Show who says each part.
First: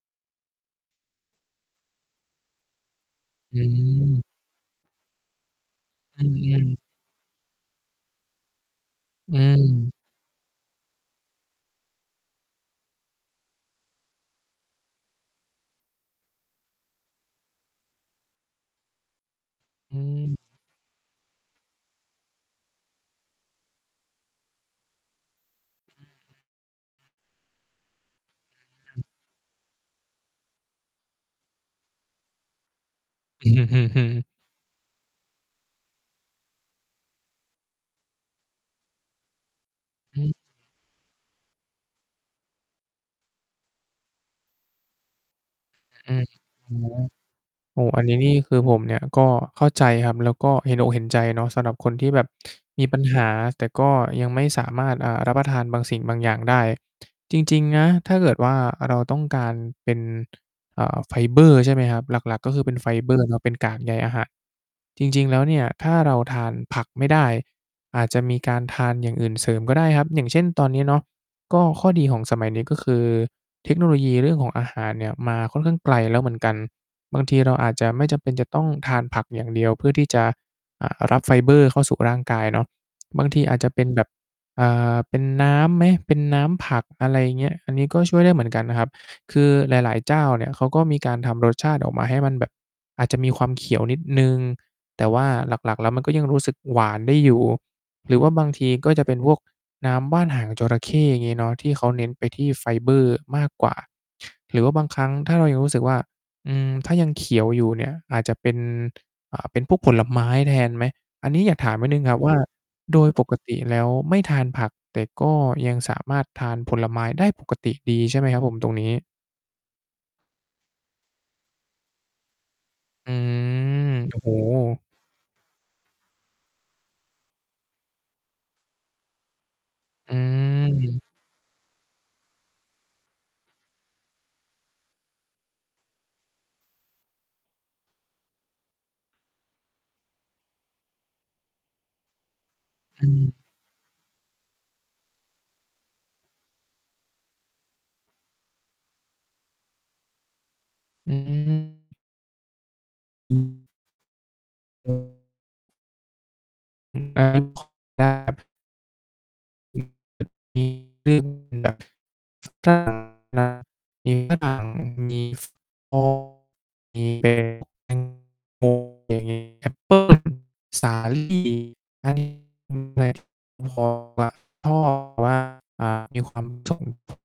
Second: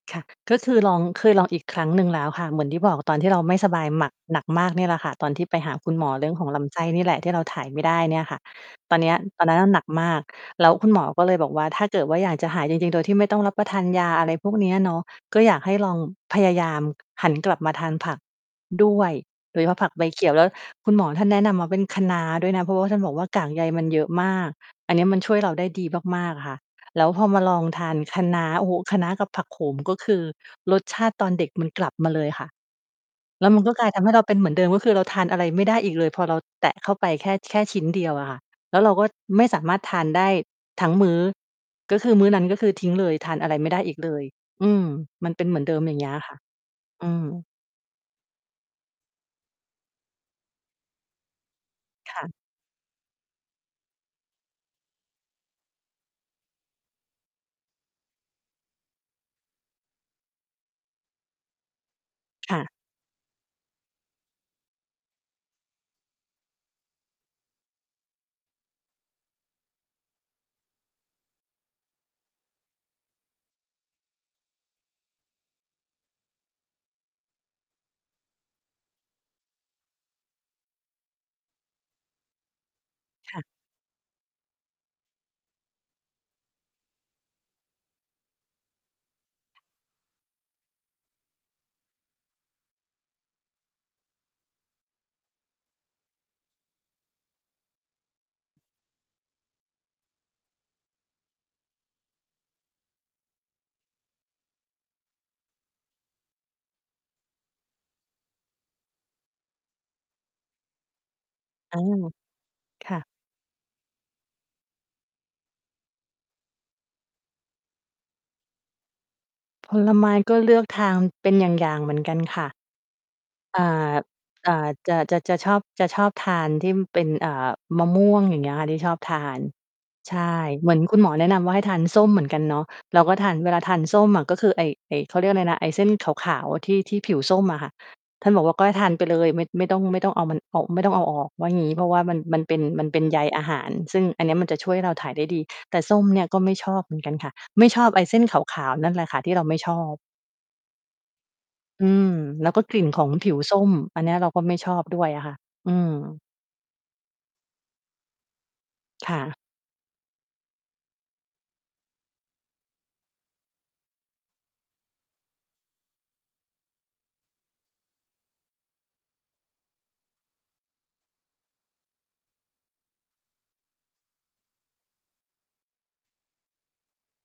Speaker 1: ค่ะ ก็คือลอง เคยลองอีกครั้งหนึ่งแล้วค่ะ เหมือนที่บอกตอนที่เราไม
Speaker 2: อ
Speaker 1: ่สบายหมัก
Speaker 2: ืม
Speaker 1: หนักมากเนี่ยแหละค่ะ ตอนที่ไปหาคุณหมอ
Speaker 2: อื
Speaker 1: เรื่อ
Speaker 2: ม
Speaker 1: งข
Speaker 2: อ
Speaker 1: อ
Speaker 2: ื
Speaker 1: งลำไส
Speaker 2: ม
Speaker 1: ้นี่แหละที่เราถ่ายไม่ได้เนี่ยค่ะ ตอนเนี้ย
Speaker 2: อื
Speaker 1: ตอนนั้นอะหนัก
Speaker 2: ม
Speaker 1: มาก แล้วคุณหมอก็เลยบอกว่า ถ้าเกิดว่าอยากจะหายจริง ๆ โดยที่ไม่ต้องรับประทานยา อะไรพวกนี้อะเนาะ ก็อยากให้ลองพยายามหันกลับมาทานผักด้วย โดยเฉพาะผัก
Speaker 2: อื
Speaker 1: ใบเขีย
Speaker 2: ม
Speaker 1: ว แล้วคุณหมอท่านแนะนำมาเป็นคะน้าด้วยนะ เพราะว่าท่านบอกว่ากากใยมันเยอะมาก อันนี้มันช่วยเราได้ดี
Speaker 2: อืม
Speaker 1: มาก ๆ ค่ะ แล้วพอมาลองทานคะน้า โอ้โฮ คะน้ากับผักโขม ก็คือรสชาติตอนเด็กมันกลับมาเลยค่ะ แ
Speaker 2: อ
Speaker 1: ล้
Speaker 2: ื
Speaker 1: วมัน
Speaker 2: อ
Speaker 1: ก็
Speaker 2: ฮ
Speaker 1: กลายท
Speaker 2: ึ
Speaker 1: ำให้เร
Speaker 2: ๆ
Speaker 1: าเป็นเหมือนเดิม ก็คือเราทานอะไรไม่ได้อีกเลย พอเราแตะเข้าไปแค่ แค่ชิ้นเดียวอะค่ะ แล้วเราก็ไม่สามารถทาน
Speaker 2: อ
Speaker 1: ได้
Speaker 2: ืม
Speaker 1: ทั้งมื้อ ก็คือมื้อนั้น ก็คือทิ้งเลย ทานอะไรไม่ได้อีกเลย อืม มันเป็นเหมือนเดิม อย่างเงี
Speaker 2: อ
Speaker 1: ้
Speaker 2: ื
Speaker 1: ย
Speaker 2: ม
Speaker 1: ค่ะ
Speaker 2: อือฮึ
Speaker 1: อืม
Speaker 2: โอ้โฮ อันนี้นี่คือผมเนี่ยก็เข้าใจครับ แล้วก็เห็นอกเห็นใจเนาะ สำหรับคนที่
Speaker 1: ค
Speaker 2: แบ
Speaker 1: ่
Speaker 2: บ
Speaker 1: ะ
Speaker 2: มีปัญหา แต่ก็ยังไม่สามารถ เอ่อ รับประทานบางสิ่งบางอย่างได้ จริง ๆ นะ ถ้าเกิดว่าเราต้องการเป็น อ่า ไฟเบอร์ ใช่ไหมครับ หลัก ๆ ก็
Speaker 1: ค
Speaker 2: ค
Speaker 1: ่
Speaker 2: ือเ
Speaker 1: ะ
Speaker 2: ป็นไฟ เบอร์เป็นกากใยอาหาร จริง ๆ แล้วเนี่ยถ้าเราทานผักไม่ได้อาจจะมีการทานอย่างอื่นเสริมก็ได้ครับ อย่างเช่นตอนนี้เนาะ ก็ข้อดีของสมัยนี้ก็คือ เทคโนโลยีเรื่องของอาหารเนี่ยมาค่อนข้างไกลแล้วเหมือนกัน บางทีเราอาจจะไม่จำเป็นจะต้องทานผักอย่างเดียวเพื่อที่จะ อ่า รับไฟเบอร์เข้าสู่ร่างกายเนาะ บาง
Speaker 1: ค
Speaker 2: ท
Speaker 1: ่
Speaker 2: ี
Speaker 1: ะ
Speaker 2: อาจจะเป็นแบบ อ่า เป็นน้ำไหม เป็นน้ำผัก อะไรอย่างเงี้ย อันนี้ก็ช่วยได้เหมือนกันนะครับ คือหลาย ๆ เจ้าเนี่ยเขาก็มีการทำรสชาติออกมาให้มันแบบอาจจะมีความเขียวนิดหนึ่ง แต่ว่าหลัก ๆ แล้วมันก็ยังรู้สึกหวานได้อยู่ หรือว่าบางทีก็จะเป็นพวกน้ำว่านหางจระเข้ อย่างงี้เนาะ ที่เขาเน้นไปที่ไฟเบอร์มากกว่า หรือว่าบางครั้ง ถ้าเรายังรู้สึกว่า อืม ถ้ายังเขียวอยู่เนี่ย อาจจะเป็น อ่า เป็นพวกผลไม้แทนไหม อันนี้อยากถา
Speaker 1: อ
Speaker 2: ม
Speaker 1: ื
Speaker 2: นิด
Speaker 1: ม
Speaker 2: หนึ่งครับ ว่า
Speaker 1: ค
Speaker 2: โ
Speaker 1: ่ะ
Speaker 2: ดยปกติแล้วไม่ทานผัก แต่ก็ยังสามารถทานผลไม้ได้ปกติดีใช่ไหมครับผมตรงนี้?
Speaker 1: ผลไม้ก็เลือกทานเป็นอย่าง ๆ เหมือนกันค่ะ
Speaker 2: อื
Speaker 1: อ่า
Speaker 2: ม โอ้โ
Speaker 1: อ่า
Speaker 2: ฮ
Speaker 1: จะ จะ จะชอบ จะชอบทานที่มันเป็น อ่า มะม่วงอย่างเงี้ยค่ะที่ชอบทาน
Speaker 2: อ
Speaker 1: ใช่ เหมือนคุณ
Speaker 2: ืม
Speaker 1: หมอแนะนำว่าให้ทานส้มเหมือนกันเนาะ เราก็ทาน เวลาทานส้มอะ ก็คือไอ้ ไอ้ เขาเรียกอะไรนะ ไอ้เส้นขาว ๆ ที่ ที่ผิวส้มอะค่ะ ท่านบอกว่าก็ให้ทานไปเลย ไม่ ไม่ต้อง ไม่ต้องเอามันออก ไม่ต้องเอาออกว่างี้ เพราะว่ามัน มันเป็น มันเป็
Speaker 2: อ
Speaker 1: น
Speaker 2: ื
Speaker 1: ใย
Speaker 2: ม
Speaker 1: อาหาร ซึ่งอันนี้มันจะช่วยให้เราถ่ายได้ดี แต่ส้มเนี่ยก็ไม่ชอบเหมือนกันค่ะ ไม่ชอบไอ้เส้นขาว ๆ นั่นแหละค่ะ ที่เราไม่ชอบ
Speaker 2: อืม
Speaker 1: อื
Speaker 2: ๆ ๆ
Speaker 1: ม แล้วก็กลิ่นของผิวส้ม อันเนี้ยเราก็ไม่ชอบด้วยอะค่ะ อืม ค่ะ
Speaker 2: คือแบบ มี แอปเปิล สาลี่ มีความ